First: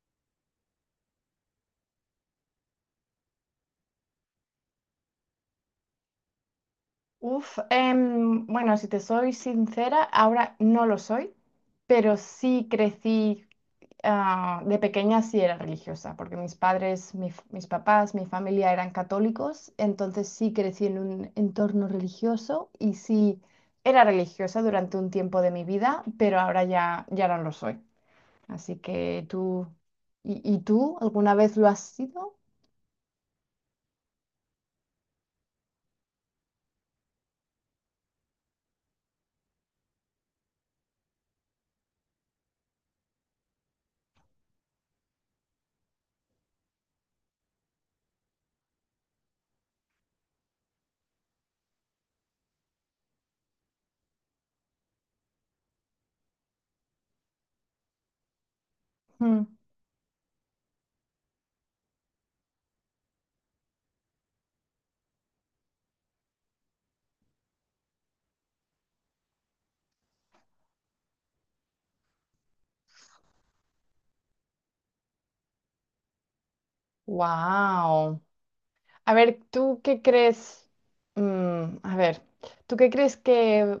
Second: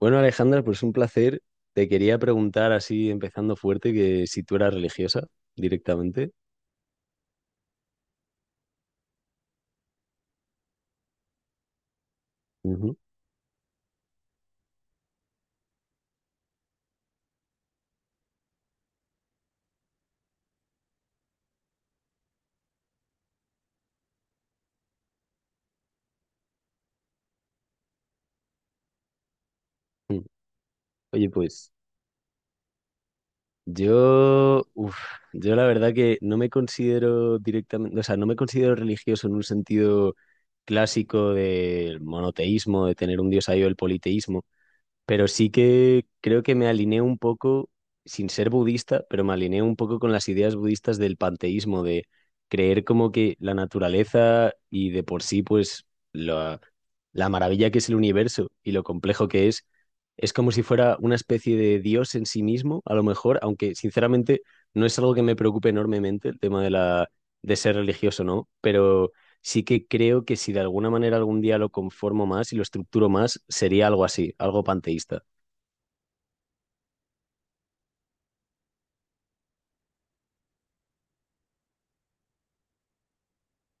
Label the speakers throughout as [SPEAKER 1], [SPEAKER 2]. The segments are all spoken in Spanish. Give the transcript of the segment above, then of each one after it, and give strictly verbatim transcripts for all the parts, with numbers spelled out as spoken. [SPEAKER 1] Bueno, Alejandra, pues un placer. Te quería preguntar así, empezando fuerte, que si tú eras religiosa directamente.
[SPEAKER 2] Uf, em, bueno, si te soy sincera, ahora no lo soy, pero sí
[SPEAKER 1] Ujú.
[SPEAKER 2] crecí, ah, de pequeña sí era religiosa, porque mis padres, mi f- mis papás, mi familia eran católicos, entonces sí crecí en un entorno religioso y sí era religiosa durante un tiempo de mi vida, pero ahora ya, ya no lo soy. Así que tú,
[SPEAKER 1] Mm.
[SPEAKER 2] ¿y, y tú
[SPEAKER 1] Oye,
[SPEAKER 2] alguna vez lo
[SPEAKER 1] pues
[SPEAKER 2] has sido?
[SPEAKER 1] yo, uf, yo la verdad que no me considero directamente, o sea, no me considero religioso en un sentido clásico del monoteísmo, de tener un dios ahí o el politeísmo. Pero sí que creo que me alineé un poco, sin ser budista, pero me alineé un poco con las ideas budistas del panteísmo, de creer como que la naturaleza y de por sí, pues, la, la maravilla que es el universo y lo complejo que es, es como si fuera una especie de Dios en sí mismo, a lo mejor, aunque sinceramente no es algo que me preocupe enormemente el tema de la, de ser religioso, ¿no? Pero sí que creo que si de alguna manera algún día lo conformo más y lo estructuro más, sería algo así, algo panteísta.
[SPEAKER 2] Wow. A ver, ¿tú qué crees? Mm, a ver, ¿tú qué crees que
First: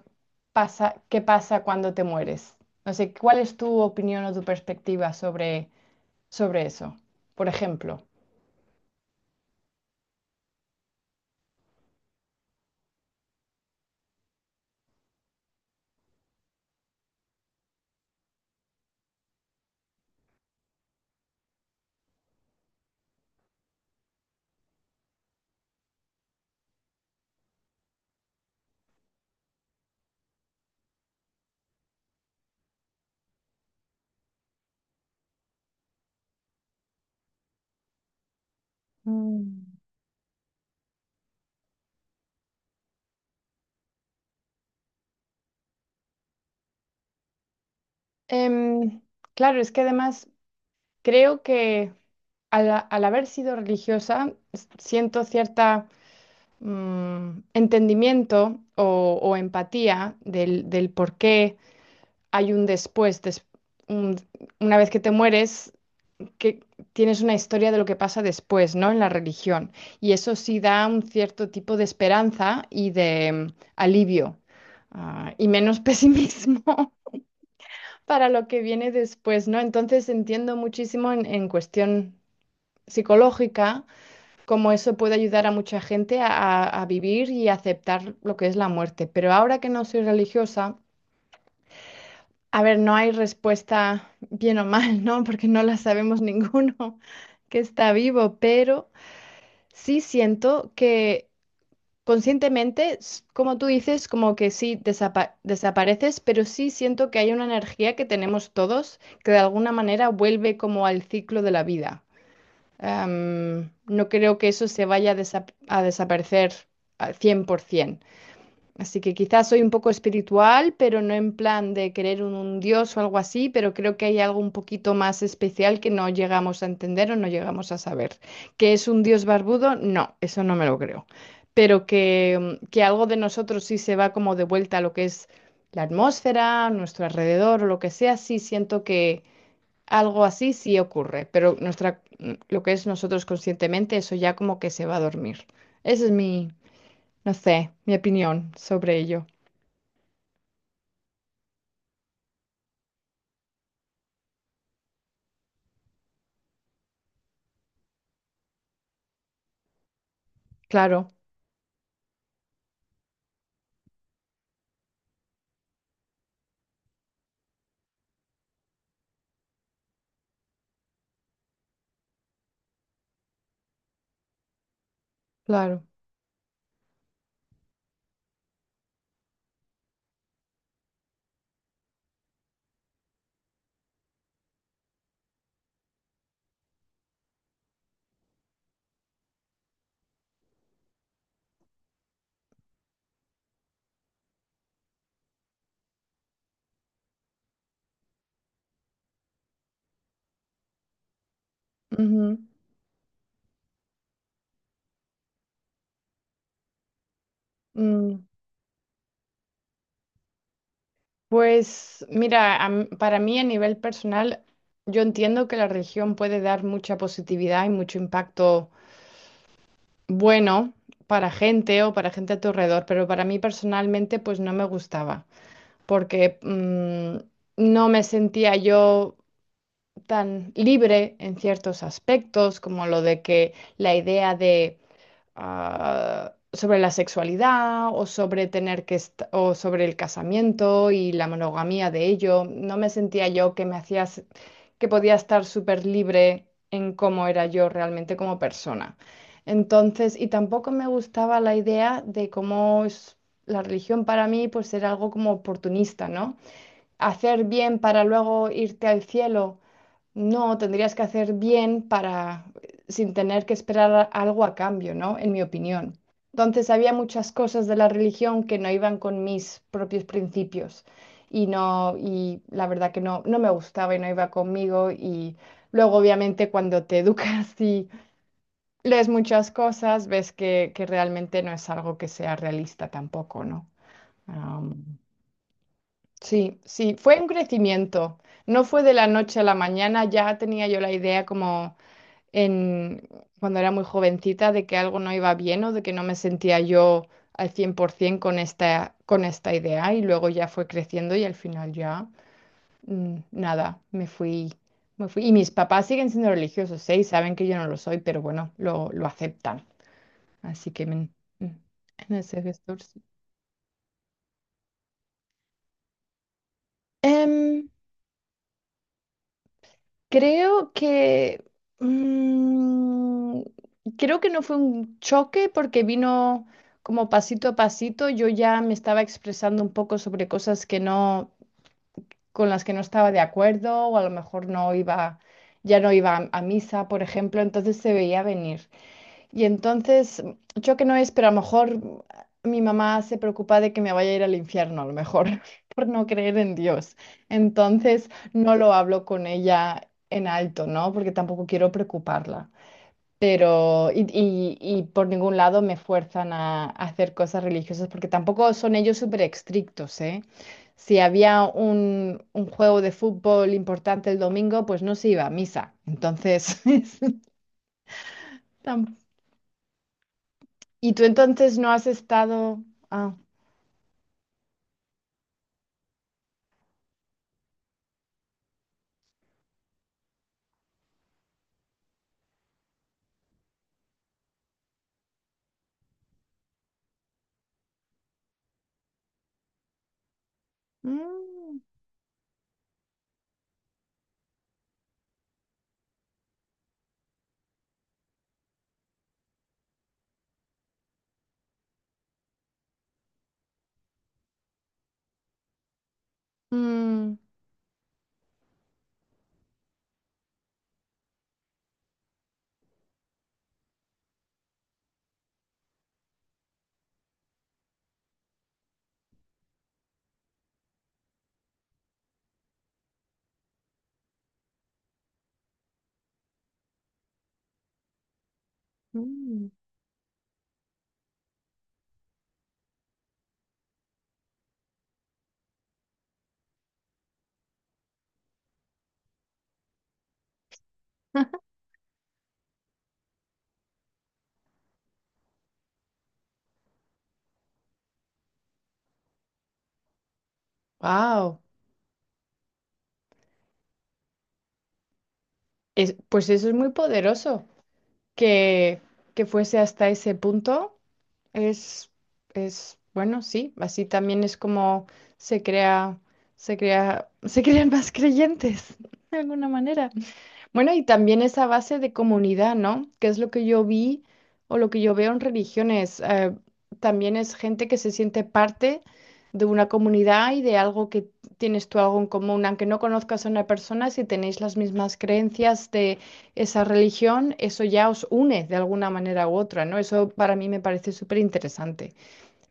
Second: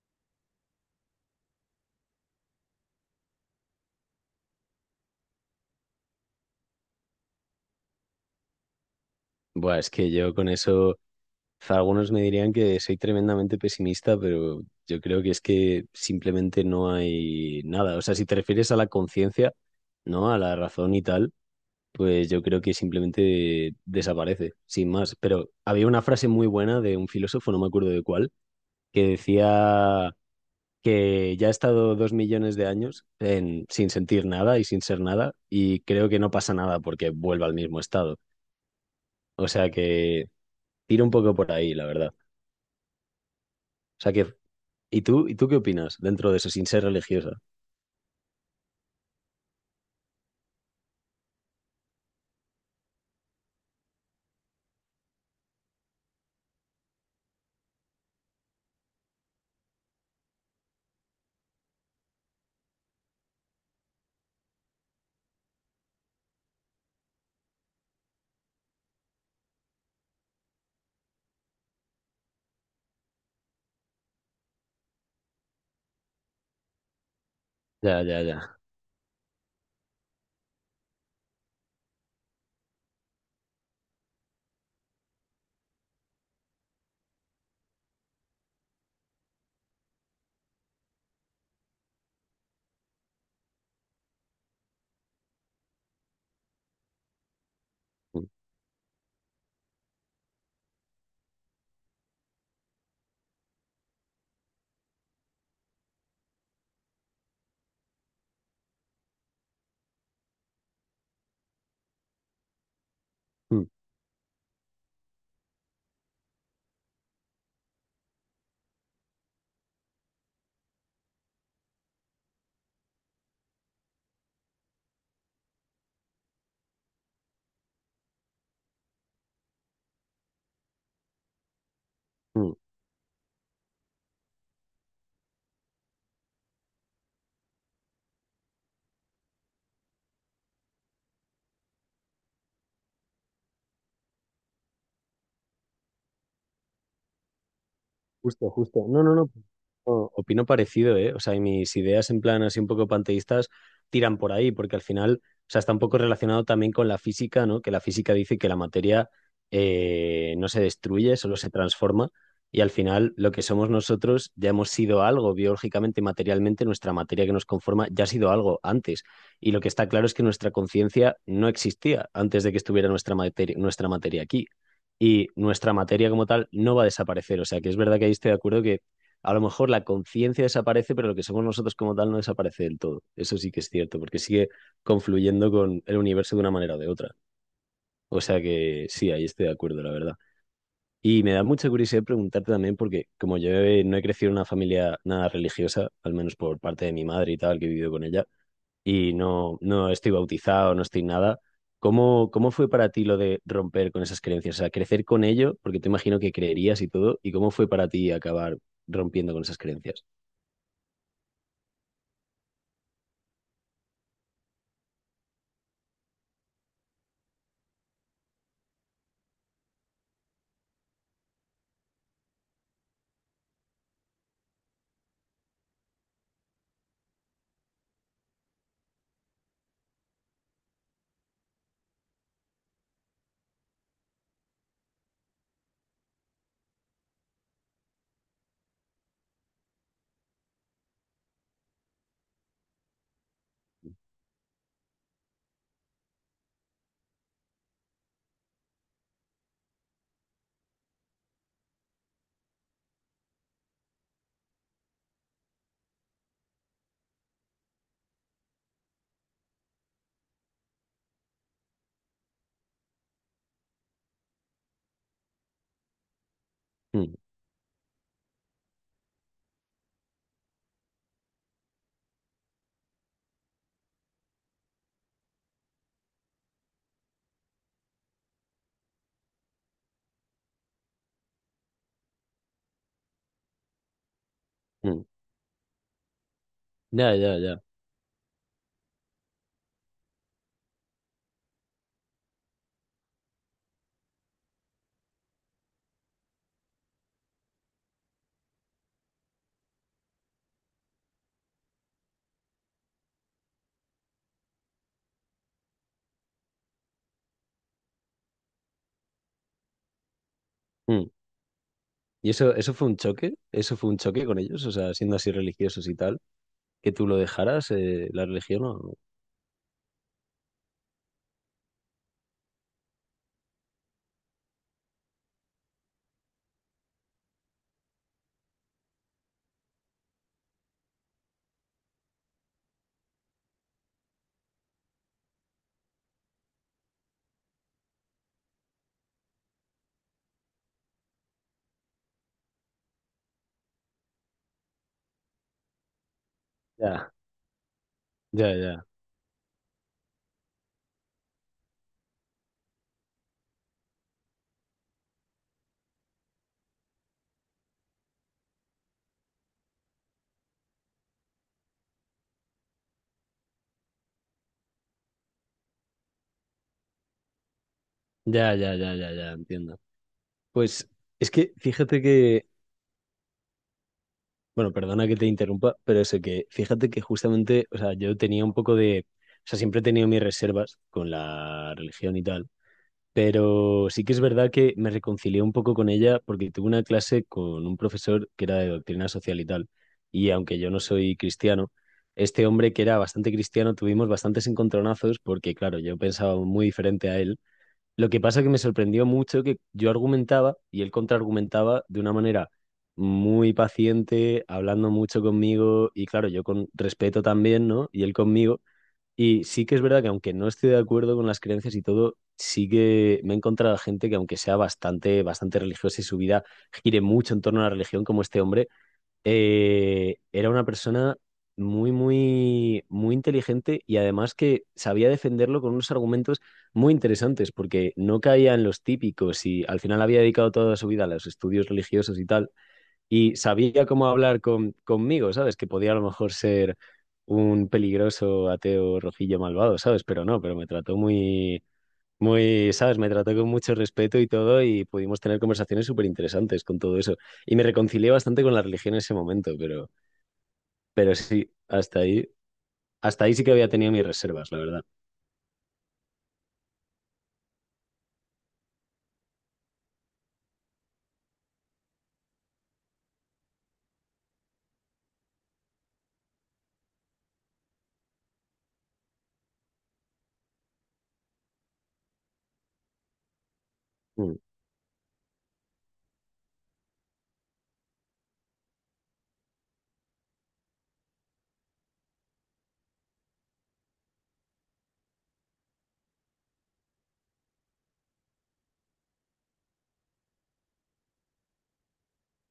[SPEAKER 2] pasa, que pasa cuando te mueres? No sé, ¿cuál es tu opinión o tu perspectiva sobre, sobre eso? Por ejemplo.
[SPEAKER 1] Buah, es que yo con eso, algunos me dirían que soy tremendamente pesimista, pero yo creo que es que simplemente no hay nada. O sea, si te refieres a la conciencia, ¿no? A la razón y tal, pues yo creo que simplemente desaparece, sin más. Pero había una frase muy buena de un filósofo, no me acuerdo de cuál, que decía que ya ha estado dos millones de años en- sin sentir nada y sin ser nada, y creo que no pasa nada porque vuelva al mismo estado. O sea
[SPEAKER 2] Mm.
[SPEAKER 1] que tira un poco por ahí, la verdad. O sea que, ¿y tú, y tú qué opinas dentro de eso sin ser religiosa?
[SPEAKER 2] Em, claro, es que además creo que al, a- al haber sido religiosa s- siento cierta mm, entendimiento o, o empatía del, del por qué hay un después, des- un- una vez que te mueres, que tienes una historia de lo que pasa después, ¿no? En la religión. Y eso sí da un cierto tipo de esperanza y de mm, alivio, ah, y menos pesimismo
[SPEAKER 1] Ya, ya,
[SPEAKER 2] para lo
[SPEAKER 1] ya.
[SPEAKER 2] que viene después, ¿no? Entonces entiendo muchísimo en, en cuestión psicológica cómo eso puede ayudar a mucha gente a, a- a vivir y aceptar lo que es la muerte. Pero ahora que no soy religiosa, a ver, no hay respuesta bien o mal, ¿no? Porque no la sabemos ninguno que está
[SPEAKER 1] Mm,
[SPEAKER 2] vivo, pero... Sí siento que conscientemente, s- como tú dices, como que sí desapa- desapareces, pero sí siento que hay una energía que tenemos todos que de alguna manera vuelve como al ciclo de la vida.
[SPEAKER 1] mm,
[SPEAKER 2] Am, no creo que eso se vaya a, desa- a desaparecer al cien por ciento. Así que quizás soy un poco espiritual, pero no en plan de querer un, un dios o algo así, pero creo que hay algo un poquito más especial que no llegamos a entender o no llegamos a saber. ¿Que es un dios barbudo? No, eso no me lo creo. Pero
[SPEAKER 1] mm.
[SPEAKER 2] que, mm, que algo de nosotros sí se va como de vuelta a lo que es la atmósfera, nuestro alrededor o lo que sea, sí siento que algo así sí ocurre, pero nuestra, mm, lo que es nosotros conscientemente, eso ya como que se va a dormir. Esa es mi, no sé, mi
[SPEAKER 1] Justo,
[SPEAKER 2] opinión
[SPEAKER 1] justo.
[SPEAKER 2] sobre
[SPEAKER 1] No, no,
[SPEAKER 2] ello.
[SPEAKER 1] no. o- Opino parecido, ¿eh? O sea, y mis ideas en plan así un poco panteístas tiran por ahí, porque al final, o sea, está un poco relacionado también con la física, ¿no? Que la física dice que la materia eh, no se
[SPEAKER 2] Claro,
[SPEAKER 1] destruye, solo se transforma, y al final lo que somos nosotros ya hemos sido algo biológicamente, materialmente, nuestra materia que nos conforma ya ha sido algo antes. Y lo que está claro es que nuestra conciencia no existía antes de que estuviera nuestra materia, nuestra materia aquí y nuestra
[SPEAKER 2] claro.
[SPEAKER 1] materia como tal no va a desaparecer. O sea, que es verdad que ahí estoy de acuerdo que a lo mejor la conciencia desaparece, pero lo que somos nosotros como tal no desaparece del todo. Eso sí que es cierto, porque sigue confluyendo con el universo de una manera o de otra. O sea que sí, ahí estoy de acuerdo, la verdad. Y me da mucha curiosidad preguntarte también, porque como yo he- no he crecido en una familia nada religiosa, al menos por parte de mi madre y tal, que he vivido con ella, y no, no estoy bautizado, no estoy nada. ¿Cómo,
[SPEAKER 2] Ujú.
[SPEAKER 1] cómo fue para ti lo de romper con esas creencias? O sea, crecer con ello, porque te imagino que creerías y todo, ¿y cómo fue para ti
[SPEAKER 2] Mm.
[SPEAKER 1] acabar rompiendo con esas creencias?
[SPEAKER 2] Pues mira, am- para mí a nivel personal, yo entiendo que la religión puede dar mucha positividad y mucho impacto bueno para gente o para gente a tu alrededor, pero para mí personalmente pues no me gustaba, porque mm, no me sentía yo tan libre en ciertos aspectos, como lo de que la idea de... ah, sobre la sexualidad o sobre tener que est- o sobre el casamiento y la monogamia de ello. No me sentía yo que me hacías que podía estar súper libre en cómo era yo realmente como persona. Entonces, y tampoco me gustaba la idea de cómo es la religión para mí, pues era algo como oportunista, ¿no? Hacer bien para luego irte al cielo. No, tendrías que hacer bien para, sin tener que esperar a- algo a cambio, ¿no? En mi opinión. Entonces había
[SPEAKER 1] Mm,
[SPEAKER 2] muchas cosas de la religión que no iban con mis propios principios y no, y la verdad que no, no me gustaba y no iba conmigo y luego obviamente cuando te educas y lees muchas cosas, ves que, que realmente no es algo que sea realista tampoco, ¿no? Am,
[SPEAKER 1] mm.
[SPEAKER 2] sí, sí,
[SPEAKER 1] Ya,
[SPEAKER 2] fue un
[SPEAKER 1] ya, ya.
[SPEAKER 2] crecimiento. No fue de la noche a la mañana, ya tenía yo la idea como en, cuando era muy jovencita de que algo no iba bien o de que no me sentía yo al cien por ciento con esta, con esta idea y luego ya fue creciendo y al final ya mm, nada, me fui, me fui. Y mis papás siguen siendo religiosos, ¿eh? Y saben que yo no lo soy, pero bueno, lo, lo aceptan. Así que
[SPEAKER 1] Mm.
[SPEAKER 2] men- mm, en
[SPEAKER 1] ¿Y
[SPEAKER 2] ese
[SPEAKER 1] eso, eso
[SPEAKER 2] gestor
[SPEAKER 1] fue un
[SPEAKER 2] sí.
[SPEAKER 1] choque? ¿Eso fue un choque con ellos? O sea, siendo así religiosos y tal, que tú lo dejaras, eh, la religión o...
[SPEAKER 2] Creo que... mm, creo que no fue un choque porque vino como pasito a pasito. Yo ya me estaba expresando un poco sobre cosas que no, con las que no estaba de acuerdo o a lo mejor no iba, ya no iba a, a misa, por ejemplo. Entonces se veía venir. Y entonces, yo que no es, pero a lo mejor mi mamá se preocupa de que me vaya a ir al infierno, a lo mejor, por no creer en Dios.
[SPEAKER 1] Ya,
[SPEAKER 2] Entonces,
[SPEAKER 1] ya,
[SPEAKER 2] no lo
[SPEAKER 1] ya.
[SPEAKER 2] hablo con ella en alto, ¿no? Porque tampoco quiero preocuparla. Pero, y, y- y por ningún lado me fuerzan a, a hacer cosas religiosas, porque tampoco son ellos súper estrictos, ¿eh? Si había un, un juego de fútbol importante el domingo, pues no se iba a misa. Entonces,
[SPEAKER 1] Ya, ya, ya, ya, ya, entiendo. Pues
[SPEAKER 2] ¿Y tú
[SPEAKER 1] es que
[SPEAKER 2] entonces no has
[SPEAKER 1] fíjate que
[SPEAKER 2] estado... Ah.
[SPEAKER 1] bueno, perdona que te interrumpa, pero eso que, fíjate que justamente, o sea, yo tenía un poco de, o sea, siempre he tenido mis reservas con la religión y tal, pero sí que es verdad que me reconcilié un poco con ella porque tuve una clase con un profesor que era de doctrina social y tal, y aunque yo no soy
[SPEAKER 2] Mm.
[SPEAKER 1] cristiano, este hombre que era bastante cristiano, tuvimos bastantes encontronazos porque, claro, yo pensaba muy diferente a él, lo que pasa que me sorprendió mucho que yo argumentaba y él contraargumentaba de una manera muy paciente, hablando mucho conmigo y claro, yo con
[SPEAKER 2] Mm.
[SPEAKER 1] respeto también, ¿no? Y él conmigo. Y sí que es verdad que aunque no esté de acuerdo con las creencias y todo, sí que me he encontrado gente que aunque sea bastante, bastante religiosa y su vida gire mucho en torno a la religión como este hombre, eh, era una persona muy, muy, muy inteligente y además que sabía defenderlo con unos argumentos muy interesantes, porque no caía en los típicos
[SPEAKER 2] Mm.
[SPEAKER 1] y al final había dedicado toda su vida a los estudios religiosos y tal, y sabía cómo hablar con, conmigo, ¿sabes? Que podía a lo mejor ser un peligroso ateo rojillo malvado, ¿sabes? Pero no, pero me trató muy muy, sabes, me trató con mucho respeto y todo y pudimos tener conversaciones súper interesantes con todo eso. Y me reconcilié bastante con la religión en ese momento, pero, pero
[SPEAKER 2] Wow.
[SPEAKER 1] sí, hasta ahí, hasta ahí sí que había tenido mis reservas, la verdad.
[SPEAKER 2] Pues eso es muy poderoso. Que, que fuese hasta ese punto es, es, bueno, sí, así también es como se crea, se crea, se crean más creyentes, de alguna manera. Bueno, y también esa base de comunidad, ¿no? Que es lo que yo vi
[SPEAKER 1] Mm,
[SPEAKER 2] o lo que yo veo en religiones. Eh, también es gente que se siente parte de una comunidad y de algo que tienes tú algo en común. Aunque no conozcas a una persona, si tenéis las mismas creencias de esa religión, eso ya os une de alguna manera u otra, ¿no? Eso para mí me parece súper interesante.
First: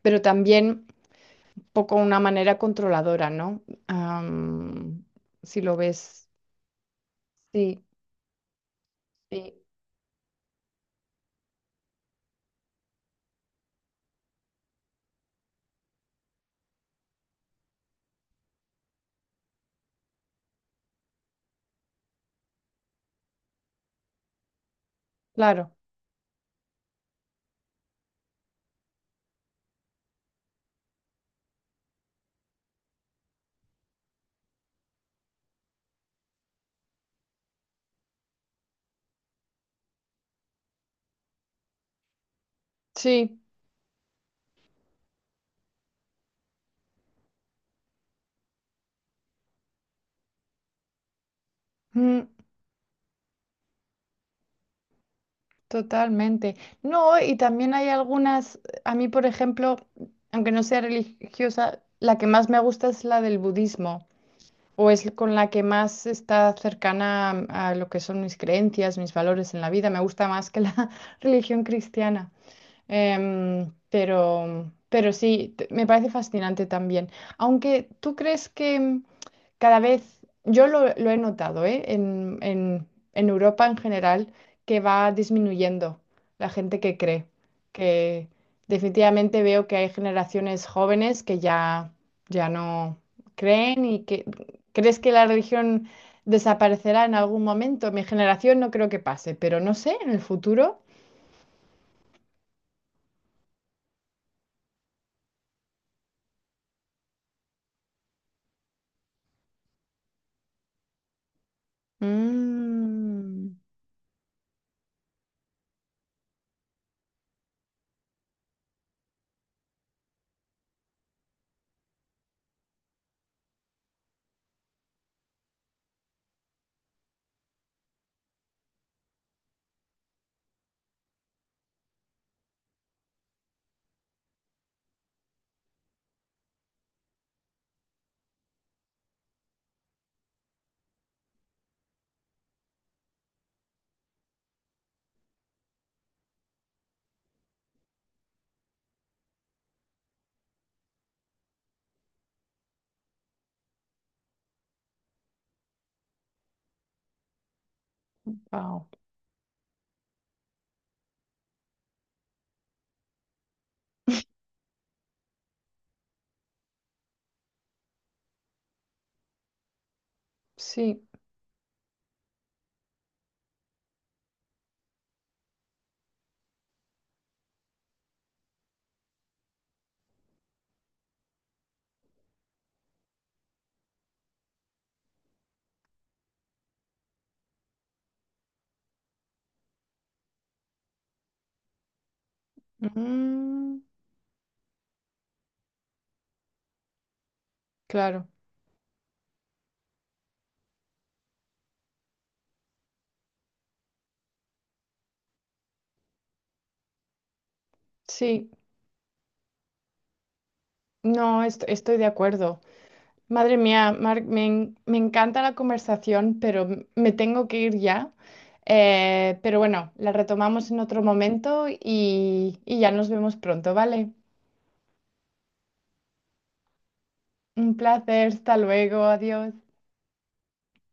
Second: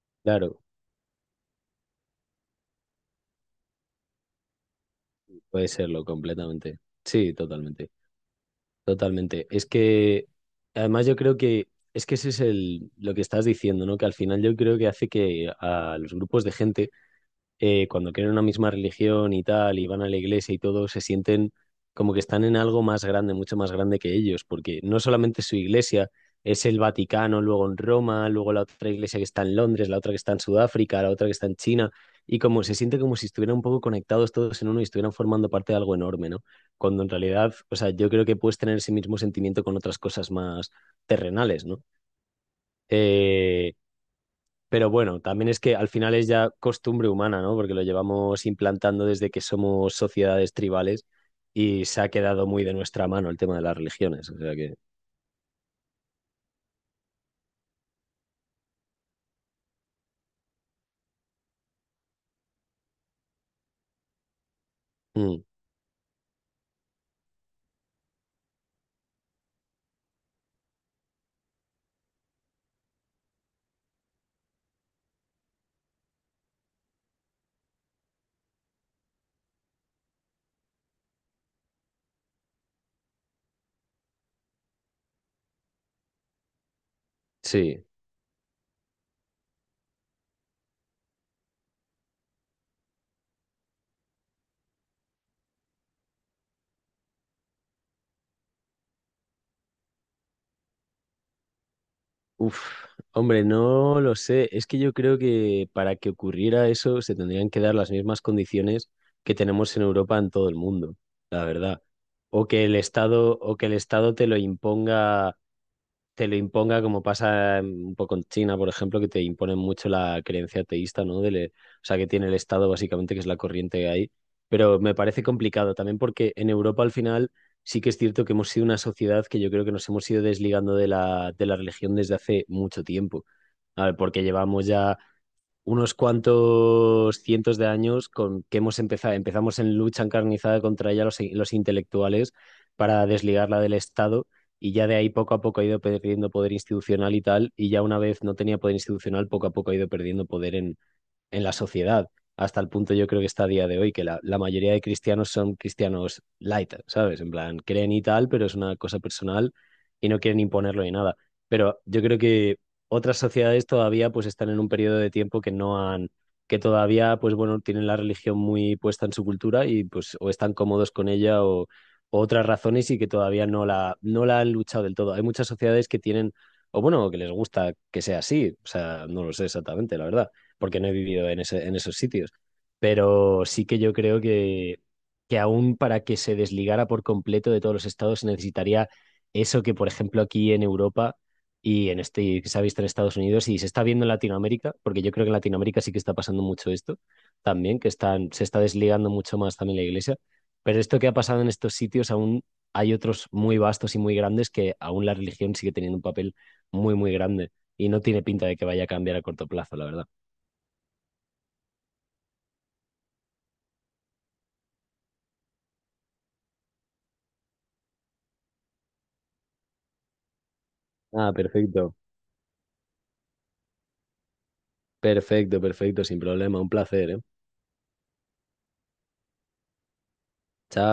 [SPEAKER 2] Pero
[SPEAKER 1] claro,
[SPEAKER 2] también un poco una manera controladora, ¿no? Am, si
[SPEAKER 1] puede
[SPEAKER 2] lo
[SPEAKER 1] serlo
[SPEAKER 2] ves.
[SPEAKER 1] completamente. Sí,
[SPEAKER 2] Sí,
[SPEAKER 1] totalmente, totalmente.
[SPEAKER 2] sí,
[SPEAKER 1] Es que, además yo creo que, es que ese es el, lo que estás diciendo, ¿no? Que al final yo creo que hace que a los grupos de gente eh, cuando quieren una misma religión y tal, y van a la iglesia y todo, se sienten como que están en algo más grande, mucho más grande que ellos, porque no solamente es su
[SPEAKER 2] claro.
[SPEAKER 1] iglesia, es el Vaticano, luego en Roma, luego la otra iglesia que está en Londres, la otra que está en Sudáfrica, la otra que está en China, y como se siente como si estuvieran un poco conectados todos en uno y estuvieran formando parte de algo enorme, ¿no? Cuando en realidad, o sea, yo creo que puedes tener ese mismo sentimiento con otras cosas más terrenales, ¿no?
[SPEAKER 2] Sí.
[SPEAKER 1] Eh, pero bueno, también es que al final es ya costumbre humana, ¿no? Porque lo llevamos implantando desde que somos sociedades tribales y se ha
[SPEAKER 2] Mm,
[SPEAKER 1] quedado muy de nuestra mano el tema de las religiones. O sea que,
[SPEAKER 2] Totalmente. No, y también hay algunas, a mí, por ejemplo, aunque no sea religiosa, la que más me gusta es la del budismo, o es con
[SPEAKER 1] mm,
[SPEAKER 2] la que más está cercana a, a lo que son mis creencias, mis valores en la vida. Me gusta más que la religión cristiana. Em, pero, pero sí, te- me parece fascinante también. Aunque tú crees que mm, cada vez, yo lo, lo he notado, ¿eh? En, en, en Europa en general, que va disminuyendo la gente que cree,
[SPEAKER 1] sí.
[SPEAKER 2] que definitivamente veo que hay generaciones jóvenes que ya, ya no creen y que crees que la religión desaparecerá en algún momento. Mi generación no creo que pase, pero no sé, en el futuro.
[SPEAKER 1] Uf, hombre, no lo sé. Es que yo creo que para que ocurriera eso se tendrían que dar las mismas condiciones que tenemos en Europa en todo el mundo, la verdad. O que el Estado,
[SPEAKER 2] Mm.
[SPEAKER 1] o que el Estado te lo imponga, te lo imponga, como pasa en- un poco en China, por ejemplo, que te imponen mucho la creencia ateísta, ¿no? Del- o sea, que tiene el Estado, básicamente, que es la corriente que hay. Pero me parece complicado también porque en Europa, al final, sí que es cierto que hemos sido una sociedad que yo creo que nos hemos ido desligando de la, de la religión desde hace mucho tiempo. A ver, porque llevamos ya unos cuantos cientos de años con que hemos empezado, empezamos en lucha encarnizada contra ella los, los intelectuales para desligarla del Estado y ya de ahí poco a poco ha ido perdiendo poder institucional y tal, y ya una vez no tenía poder institucional, poco a poco ha ido perdiendo poder en, en la sociedad, hasta el punto yo creo que está a día de hoy, que la, la mayoría de cristianos son cristianos light, ¿sabes? En plan, creen y tal, pero es una
[SPEAKER 2] Wow.
[SPEAKER 1] cosa personal y no quieren imponerlo ni nada. Pero yo creo que otras sociedades todavía pues están en un periodo de tiempo que no han, que todavía pues bueno, tienen la religión muy puesta en su cultura y pues o están cómodos
[SPEAKER 2] Sí.
[SPEAKER 1] con ella o, o otras razones y que todavía no la, no la han luchado del todo. Hay muchas sociedades que tienen, o bueno, que les gusta que sea así, o sea, no lo sé exactamente, la verdad porque no he vivido en, ese, en esos sitios. Pero sí que yo creo que, que aún para que se desligara por completo de todos los estados se necesitaría eso que, por ejemplo, aquí en Europa y en este y que se ha visto en Estados Unidos y se
[SPEAKER 2] Mm,
[SPEAKER 1] está viendo en Latinoamérica, porque yo creo que en Latinoamérica sí que está pasando mucho esto también, que
[SPEAKER 2] claro.
[SPEAKER 1] están, se está desligando mucho más también la iglesia. Pero esto que ha pasado en estos sitios aún hay otros muy vastos y muy grandes que aún la religión sigue teniendo un papel muy, muy grande y no tiene pinta
[SPEAKER 2] Sí.
[SPEAKER 1] de que vaya a cambiar a corto plazo, la verdad.
[SPEAKER 2] No, est- estoy de acuerdo. Madre mía, Marc, me, en- me encanta la conversación, pero m- me tengo que ir ya. Eh, pero bueno, la retomamos en otro
[SPEAKER 1] Ah,
[SPEAKER 2] momento
[SPEAKER 1] perfecto.
[SPEAKER 2] y, y ya nos vemos pronto, ¿vale?
[SPEAKER 1] Perfecto, perfecto, sin problema. Un placer, ¿eh?
[SPEAKER 2] Un placer, hasta luego, adiós.
[SPEAKER 1] Chao.